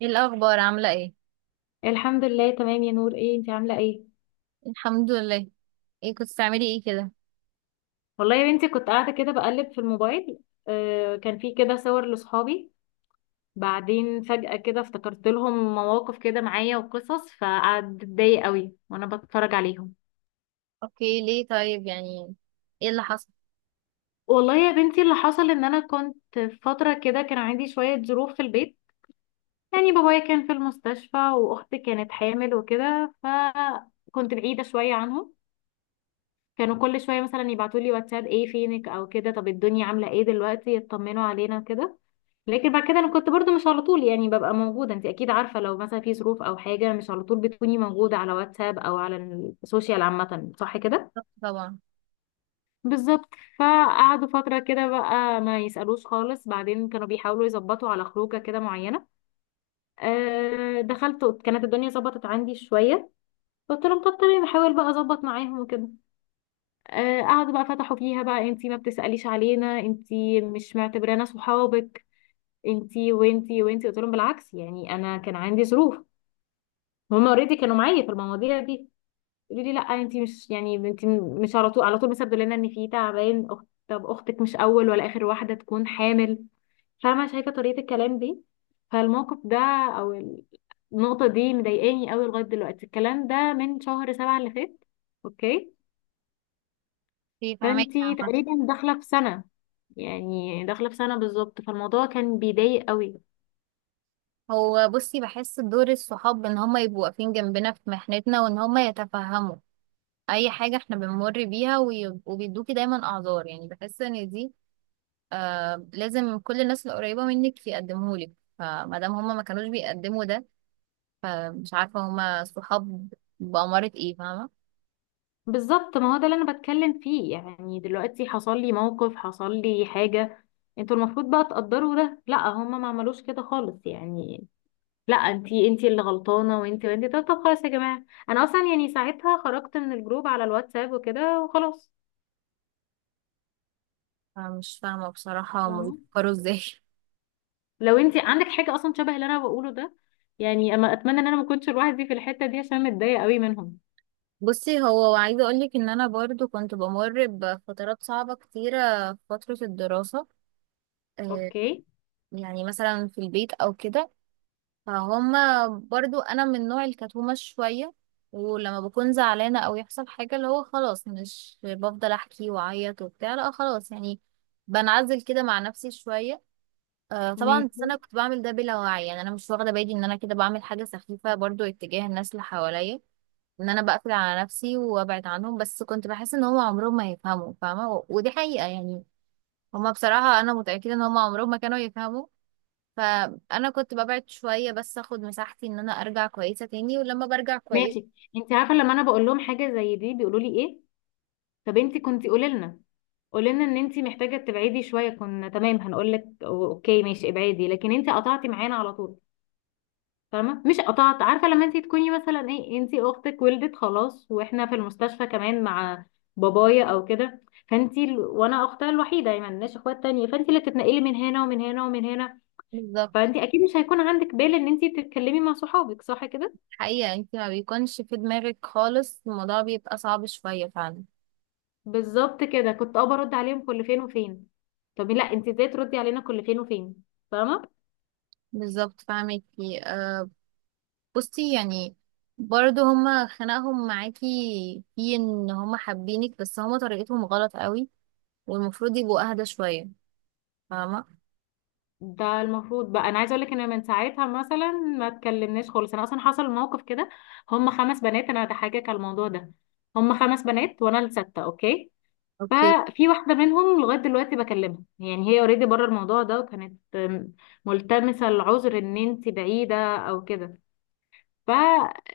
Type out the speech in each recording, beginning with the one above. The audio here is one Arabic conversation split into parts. ايه الاخبار؟ عامله ايه؟ الحمد لله تمام يا نور، ايه انت عامله ايه؟ الحمد لله. ايه كنت بتعملي ايه كده؟ والله يا بنتي، كنت قاعده كده بقلب في الموبايل. كان في كده صور لاصحابي، بعدين فجأة كده افتكرت لهم مواقف كده معايا وقصص، فقعدت اتضايق قوي وانا بتفرج عليهم. اوكي، ليه طيب؟ ايه اللي حصل؟ والله يا بنتي، اللي حصل ان انا كنت في فتره كده كان عندي شويه ظروف في البيت. يعني بابايا كان في المستشفى واختي كانت حامل وكده، فكنت بعيده شويه عنهم. كانوا كل شويه مثلا يبعتوا لي واتساب: ايه فينك او كده، طب الدنيا عامله ايه دلوقتي، يطمنوا علينا كده. لكن بعد كده انا كنت برضو مش على طول يعني ببقى موجوده. انت اكيد عارفه، لو مثلا في ظروف او حاجه، مش على طول بتكوني موجوده على واتساب او على السوشيال عامه، صح كده؟ طب طبعا. بالظبط. فقعدوا فتره كده بقى ما يسالوش خالص، بعدين كانوا بيحاولوا يظبطوا على خروجه كده معينه. دخلت كانت الدنيا ظبطت عندي شويه، قلت لهم طب تمام، بحاول بقى اظبط معاهم وكده. قعدوا بقى فتحوا فيها بقى: انتي ما بتسأليش علينا، انتي مش معتبرانا صحابك، انتي وانتي وانتي. قلت لهم بالعكس، يعني انا كان عندي ظروف، هما اوريدي كانوا معايا في المواضيع دي. يقولوا لي لا، انت مش يعني انت مش على طول على طول مثلا لنا ان في تعبان أخت. طب اختك مش اول ولا اخر واحده تكون حامل. فاهمه؟ شايفه طريقه الكلام دي؟ فالموقف ده، او النقطه دي، مضايقاني قوي لغايه دلوقتي. الكلام ده من شهر 7 اللي فات. اوكي. في فهمك فانت عامه. تقريبا داخله في سنه، يعني داخله في سنه بالظبط، فالموضوع كان بيضايق قوي. هو بصي، بحس دور الصحاب ان هما يبقوا واقفين جنبنا في محنتنا، وان هما يتفهموا اي حاجه احنا بنمر بيها، ويبقوا بيدوكي دايما اعذار. بحس ان دي، آه، لازم كل الناس القريبه منك يقدمهولك. فما دام هما ما كانوش بيقدموا ده، فمش عارفه هما صحاب بأمارة ايه، فاهمه؟ بالظبط، ما هو ده اللي انا بتكلم فيه. يعني دلوقتي حصل لي موقف، حصل لي حاجة، انتوا المفروض بقى تقدروا ده. لا، هما ما عملوش كده خالص يعني، لا انتي، انتي اللي غلطانة وانتي وانتي. طب طب خلاص يا جماعة، انا اصلا يعني ساعتها خرجت من الجروب على الواتساب وكده وخلاص. أنا مش فاهمة بصراحة هما فاهمة؟ بيفكروا ازاي. لو انتي عندك حاجة اصلا شبه اللي انا بقوله ده، يعني اما اتمنى ان انا ما كنتش لوحدي في الحتة دي عشان متضايقة قوي منهم. بصي، هو عايزة اقولك ان انا برضو كنت بمر بفترات صعبة كتيرة في فترة الدراسة. آه، اوكي مثلا في البيت او كده. فهما برضو، انا من نوع الكتومة شوية، ولما بكون زعلانة او يحصل حاجة، اللي هو خلاص مش بفضل احكي واعيط وبتاع، لا خلاص بنعزل كده مع نفسي شوية. آه، طبعا. بس ماشي انا كنت بعمل ده بلا وعي، انا مش واخدة بالي ان انا كده بعمل حاجة سخيفة برضو اتجاه الناس اللي حواليا، ان انا بقفل على نفسي وابعد عنهم. بس كنت بحس ان هم عمرهم ما يفهموا، فاهمه؟ ودي حقيقه هم بصراحه انا متاكده ان هم عمرهم ما كانوا يفهموا. فانا كنت ببعد شويه بس اخد مساحتي ان انا ارجع كويسه تاني، ولما برجع كويس. ماشي. انتي عارفة لما انا بقول لهم حاجة زي دي بيقولوا لي ايه؟ طب انتي كنتي قولي لنا، قولنا ان انت محتاجه تبعدي شويه، كنا تمام، هنقول لك اوكي ماشي ابعدي، لكن انت قطعتي معانا على طول. فاهمه؟ مش قطعت. عارفه لما انت تكوني مثلا، ايه، انت اختك ولدت خلاص واحنا في المستشفى كمان مع بابايا او كده، وانا اختها الوحيده يعني ما عندناش اخوات تانية، فانت اللي بتتنقلي من هنا ومن هنا ومن هنا. بالظبط. فانت اكيد مش هيكون عندك بال ان انت تتكلمي مع صحابك، صح كده؟ حقيقه انت ما بيكونش في دماغك خالص، الموضوع بيبقى صعب شويه فعلا. بالظبط كده. كنت برد عليهم كل فين وفين. طب لا، انت ازاي تردي علينا كل فين وفين؟ فاهمه؟ بالظبط، فاهمكي، أه. بصي، برضه هما خناقهم معاكي في ان هما حابينك، بس هما طريقتهم غلط قوي، والمفروض يبقوا اهدى شويه، فاهمه؟ ده المفروض بقى. انا عايزه اقول لك ان من ساعتها مثلا ما اتكلمناش خالص. انا اصلا حصل موقف كده. هم 5 بنات، انا هضحكك على الموضوع ده. هم 5 بنات وانا السادسه، اوكي؟ اوكي، ففي واحده منهم لغايه دلوقتي بكلمها، يعني هي اوريدي بره الموضوع ده وكانت ملتمسه العذر ان انت بعيده او كده. ف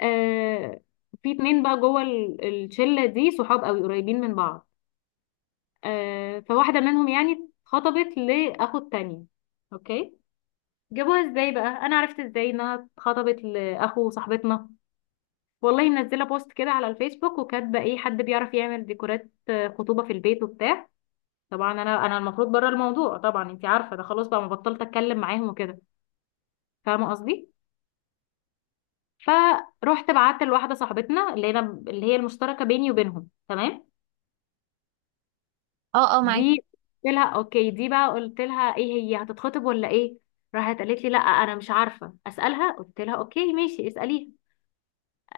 آه، في 2 بقى جوه الشله دي صحاب قوي قريبين من بعض. فواحده منهم يعني اتخطبت لاخو التانية، اوكي. جابوها ازاي بقى؟ انا عرفت ازاي انها اتخطبت لاخو صاحبتنا؟ والله منزله بوست كده على الفيسبوك وكاتبه: ايه حد بيعرف يعمل ديكورات خطوبه في البيت وبتاع. طبعا انا المفروض بره الموضوع، طبعا انتي عارفه، ده خلاص بقى ما بطلت اتكلم معاهم وكده. فاهمه قصدي؟ فروحت بعت لواحده صاحبتنا، اللي انا، اللي هي المشتركه بيني وبينهم، تمام، اه اه، معاكي، دي. قلت لها اوكي، دي بقى قلت لها: ايه، هي هتتخطب ولا ايه؟ راحت قالت لي لا انا مش عارفه، اسالها. قلت لها اوكي ماشي، اساليها.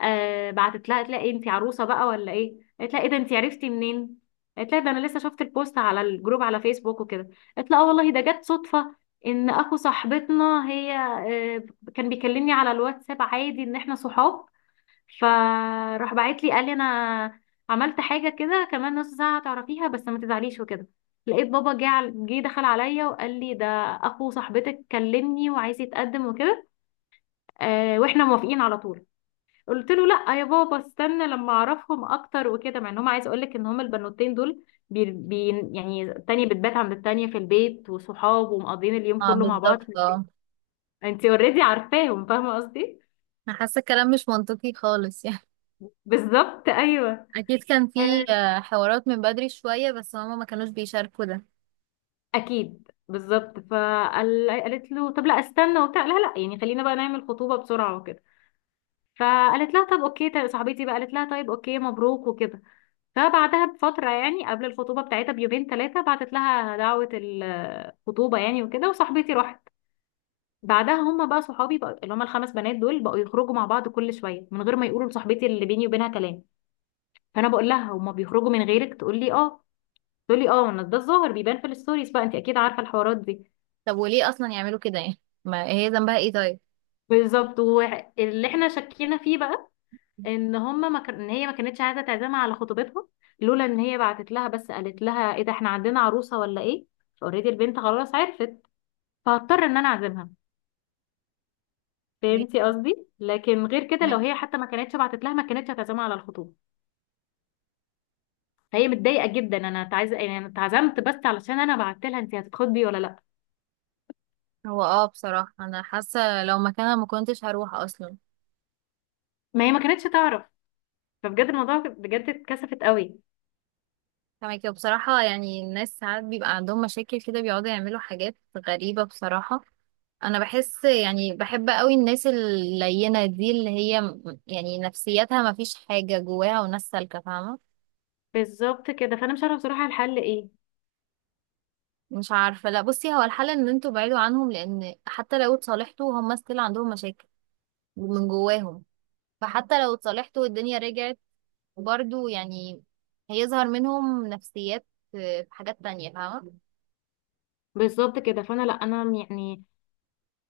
بعتت لها، قالت لها: ايه انت عروسه بقى ولا ايه؟ قالت لها: ايه ده، انت عرفتي منين؟ قالت لها: ده انا لسه شفت البوست على الجروب على فيسبوك وكده. قالت لها: اه والله ده جت صدفه. ان اخو صاحبتنا، هي، آه كان بيكلمني على الواتساب عادي ان احنا صحاب. فراح بعت لي قال لي: انا عملت حاجه كده، كمان نص ساعه هتعرفيها، بس ما تزعليش وكده. لقيت بابا جه، دخل عليا وقال لي: ده اخو صاحبتك كلمني وعايز يتقدم وكده، واحنا موافقين على طول. قلت له لا يا بابا، استنى لما اعرفهم اكتر وكده. مع ان هم، عايز اقول لك ان هم البنوتين دول بي بي يعني، التانية بتبات عند التانية في البيت وصحاب ومقضيين اليوم اه كله مع بالظبط بعض. اه. انت اوريدي عارفاهم، فاهمه قصدي؟ أنا حاسه الكلام مش منطقي خالص بالظبط ايوه. اكيد كان في آه، آه، حوارات من بدري شويه، بس هما ما كانوش بيشاركوا ده. اكيد بالظبط. فقالت له طب لا استنى وبتاع، لا لا يعني، خلينا بقى نعمل خطوبه بسرعه وكده. فقالت لها طب اوكي طيب. صاحبتي بقى قالت لها: طيب اوكي مبروك وكده. فبعدها بفترة، يعني قبل الخطوبة بتاعتها بيومين 3، بعتت لها دعوة الخطوبة يعني وكده، وصاحبتي راحت. بعدها هما بقى صحابي بقى، اللي هما ال5 بنات دول، بقوا يخرجوا مع بعض كل شوية من غير ما يقولوا لصاحبتي اللي بيني وبينها كلام. فأنا بقول لها: هما بيخرجوا من غيرك؟ تقول لي اه. تقول لي اه، انا ده الظاهر بيبان في الستوريز بقى. انت اكيد عارفة الحوارات دي. طب وليه اصلا يعملوا كده؟ ما هي ذنبها ايه طيب؟ بالظبط. واللي احنا شكينا فيه بقى ان هما ما كان... ان هي ما كانتش عايزة تعزمها على خطوبتها، لولا ان هي بعتت لها بس قالت لها: ايه ده، احنا عندنا عروسة ولا ايه؟ اوريدي البنت خلاص عرفت، فهضطر ان انا اعزمها. أوكي، فهمتي قصدي؟ لكن غير كده، لو فهماكي. هي حتى ما كانتش بعتت لها، ما كانتش هتعزمها على الخطوبه. فهي متضايقه جدا. انا يعني انا اتعزمت بس علشان انا بعت لها: انت هتتخطبي ولا لا. هو اه، بصراحه انا حاسه لو مكانها ما كنتش هروح اصلا. ما هي ما كانتش تعرف. فبجد الموضوع، بجد اتكسفت قوي. فاهمك. وبصراحه الناس ساعات بيبقى عندهم مشاكل كده، بيقعدوا يعملوا حاجات غريبه بصراحه. انا بحس بحب قوي الناس اللينة دي، اللي هي نفسيتها ما فيش حاجة جواها، وناس سالكة، فاهمة؟ بالظبط كده. فانا مش عارفه بصراحه الحل ايه. مش عارفة. لا بصي، هو الحل ان انتوا بعيدوا عنهم، لان حتى لو اتصالحتوا هم ستيل عندهم مشاكل من جواهم. فحتى لو اتصالحتوا والدنيا رجعت، برضو هيظهر منهم نفسيات في حاجات تانية، فاهمة؟ بالظبط كده. فانا لا، انا يعني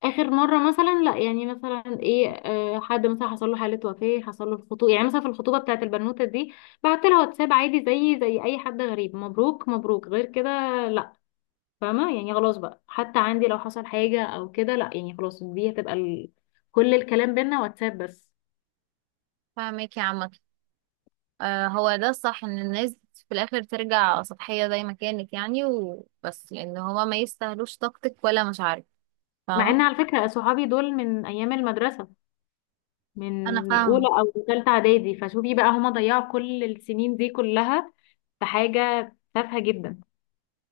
اخر مره مثلا، لا يعني مثلا، ايه، حد مثلا حصل له حاله وفاه، حصل له الخطوبه، يعني مثلا في الخطوبه بتاعت البنوته دي، بعت لها واتساب عادي، زي اي حد غريب: مبروك مبروك، غير كده. فاهمة يعني؟ خلاص بقى، حتى عندي لو حصل حاجة او كده لا، يعني خلاص، دي هتبقى كل الكلام بينا واتساب بس. فاهمك يا عم. آه، هو ده الصح، ان الناس في الاخر ترجع سطحية زي ما كانت وبس، لان هما ما يستاهلوش طاقتك ولا مشاعرك، مع فاهمة؟ ان على فكرة صحابي دول من ايام المدرسة، انا من اولى فاهمه. او ثالثة اعدادي، فشوفي بقى هما ضيعوا كل السنين دي كلها في حاجة تافهة جدا.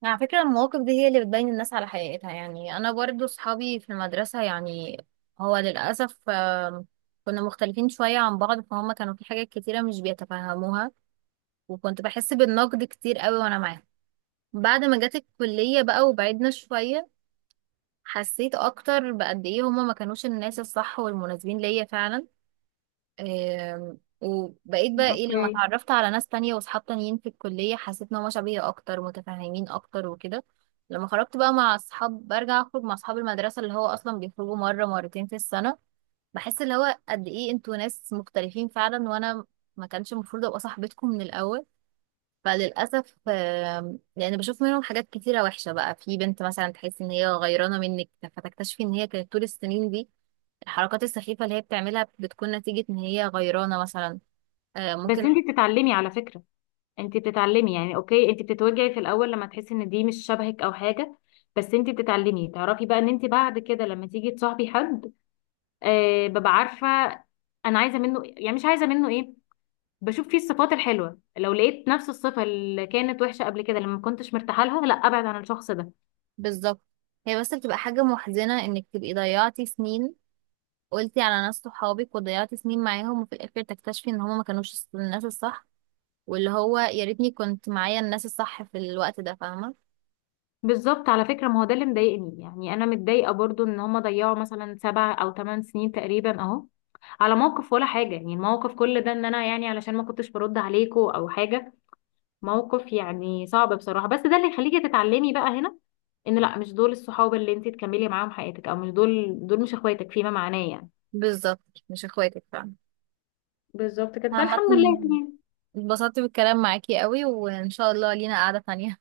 على فكره المواقف دي هي اللي بتبين الناس على حقيقتها. انا برضو صحابي في المدرسه، هو للاسف آم، كنا مختلفين شويه عن بعض، فهم كانوا في حاجات كتيره مش بيتفهموها، وكنت بحس بالنقد كتير قوي وانا معاهم. بعد ما جت الكليه بقى وبعدنا شويه، حسيت اكتر بقد ايه هما ما كانوش الناس الصح والمناسبين ليا فعلا. آم، وبقيت بقى ايه، لما اوكي. اتعرفت على ناس تانية وصحاب تانيين في الكلية، حسيت ان هما شبهي اكتر، متفاهمين اكتر وكده. لما خرجت بقى مع اصحاب، برجع اخرج مع اصحاب المدرسة، اللي هو اصلا بيخرجوا مرة مرتين في السنة، بحس اللي هو قد ايه انتوا ناس مختلفين فعلا، وانا ما كانش المفروض ابقى صاحبتكم من الاول. فللاسف آم، بشوف منهم حاجات كتيرة وحشة. بقى في بنت مثلا تحس ان هي غيرانة منك، فتكتشفي ان هي كانت طول السنين دي الحركات السخيفة اللي هي بتعملها بتكون نتيجة ان هي غيرانة مثلا. آه، بس ممكن. انتي بتتعلمي على فكرة، انتي بتتعلمي. يعني اوكي، انتي بتتوجعي في الاول لما تحسي ان دي مش شبهك او حاجة، بس انتي بتتعلمي تعرفي بقى ان انتي بعد كده لما تيجي تصاحبي حد، ببقى عارفه انا عايزه منه يعني، مش عايزه منه ايه، بشوف فيه الصفات الحلوه. لو لقيت نفس الصفه اللي كانت وحشه قبل كده لما ما كنتش مرتاحه لها، لا، ابعد عن الشخص ده. بالظبط. هي بس بتبقى حاجة محزنة انك تبقي ضيعتي سنين، قلتي على ناس صحابك، وضيعتي سنين معاهم، وفي الاخر تكتشفي ان هما ما كانوش الناس الصح. واللي هو يا ريتني كنت معايا الناس الصح في الوقت ده، فاهمة؟ بالظبط على فكره، ما هو ده اللي مضايقني. يعني انا متضايقه برضو ان هما ضيعوا مثلا 7 أو 8 سنين تقريبا اهو، على موقف ولا حاجه، يعني الموقف كل ده ان انا يعني علشان ما كنتش برد عليكوا او حاجه. موقف يعني صعب بصراحه، بس ده اللي يخليكي تتعلمي بقى هنا ان لا، مش دول الصحاب اللي انت تكملي معاهم حياتك، او مش دول مش اخواتك فيما معناه يعني. بالظبط، مش اخواتك، فاهمة؟ بالظبط كده، عامة، فالحمد لله تمام. اتبسطت بالكلام معاكي قوي، وان شاء الله لينا قعدة تانية.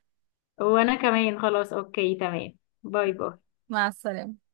وانا كمان خلاص اوكي تمام. باي باي. مع السلامة.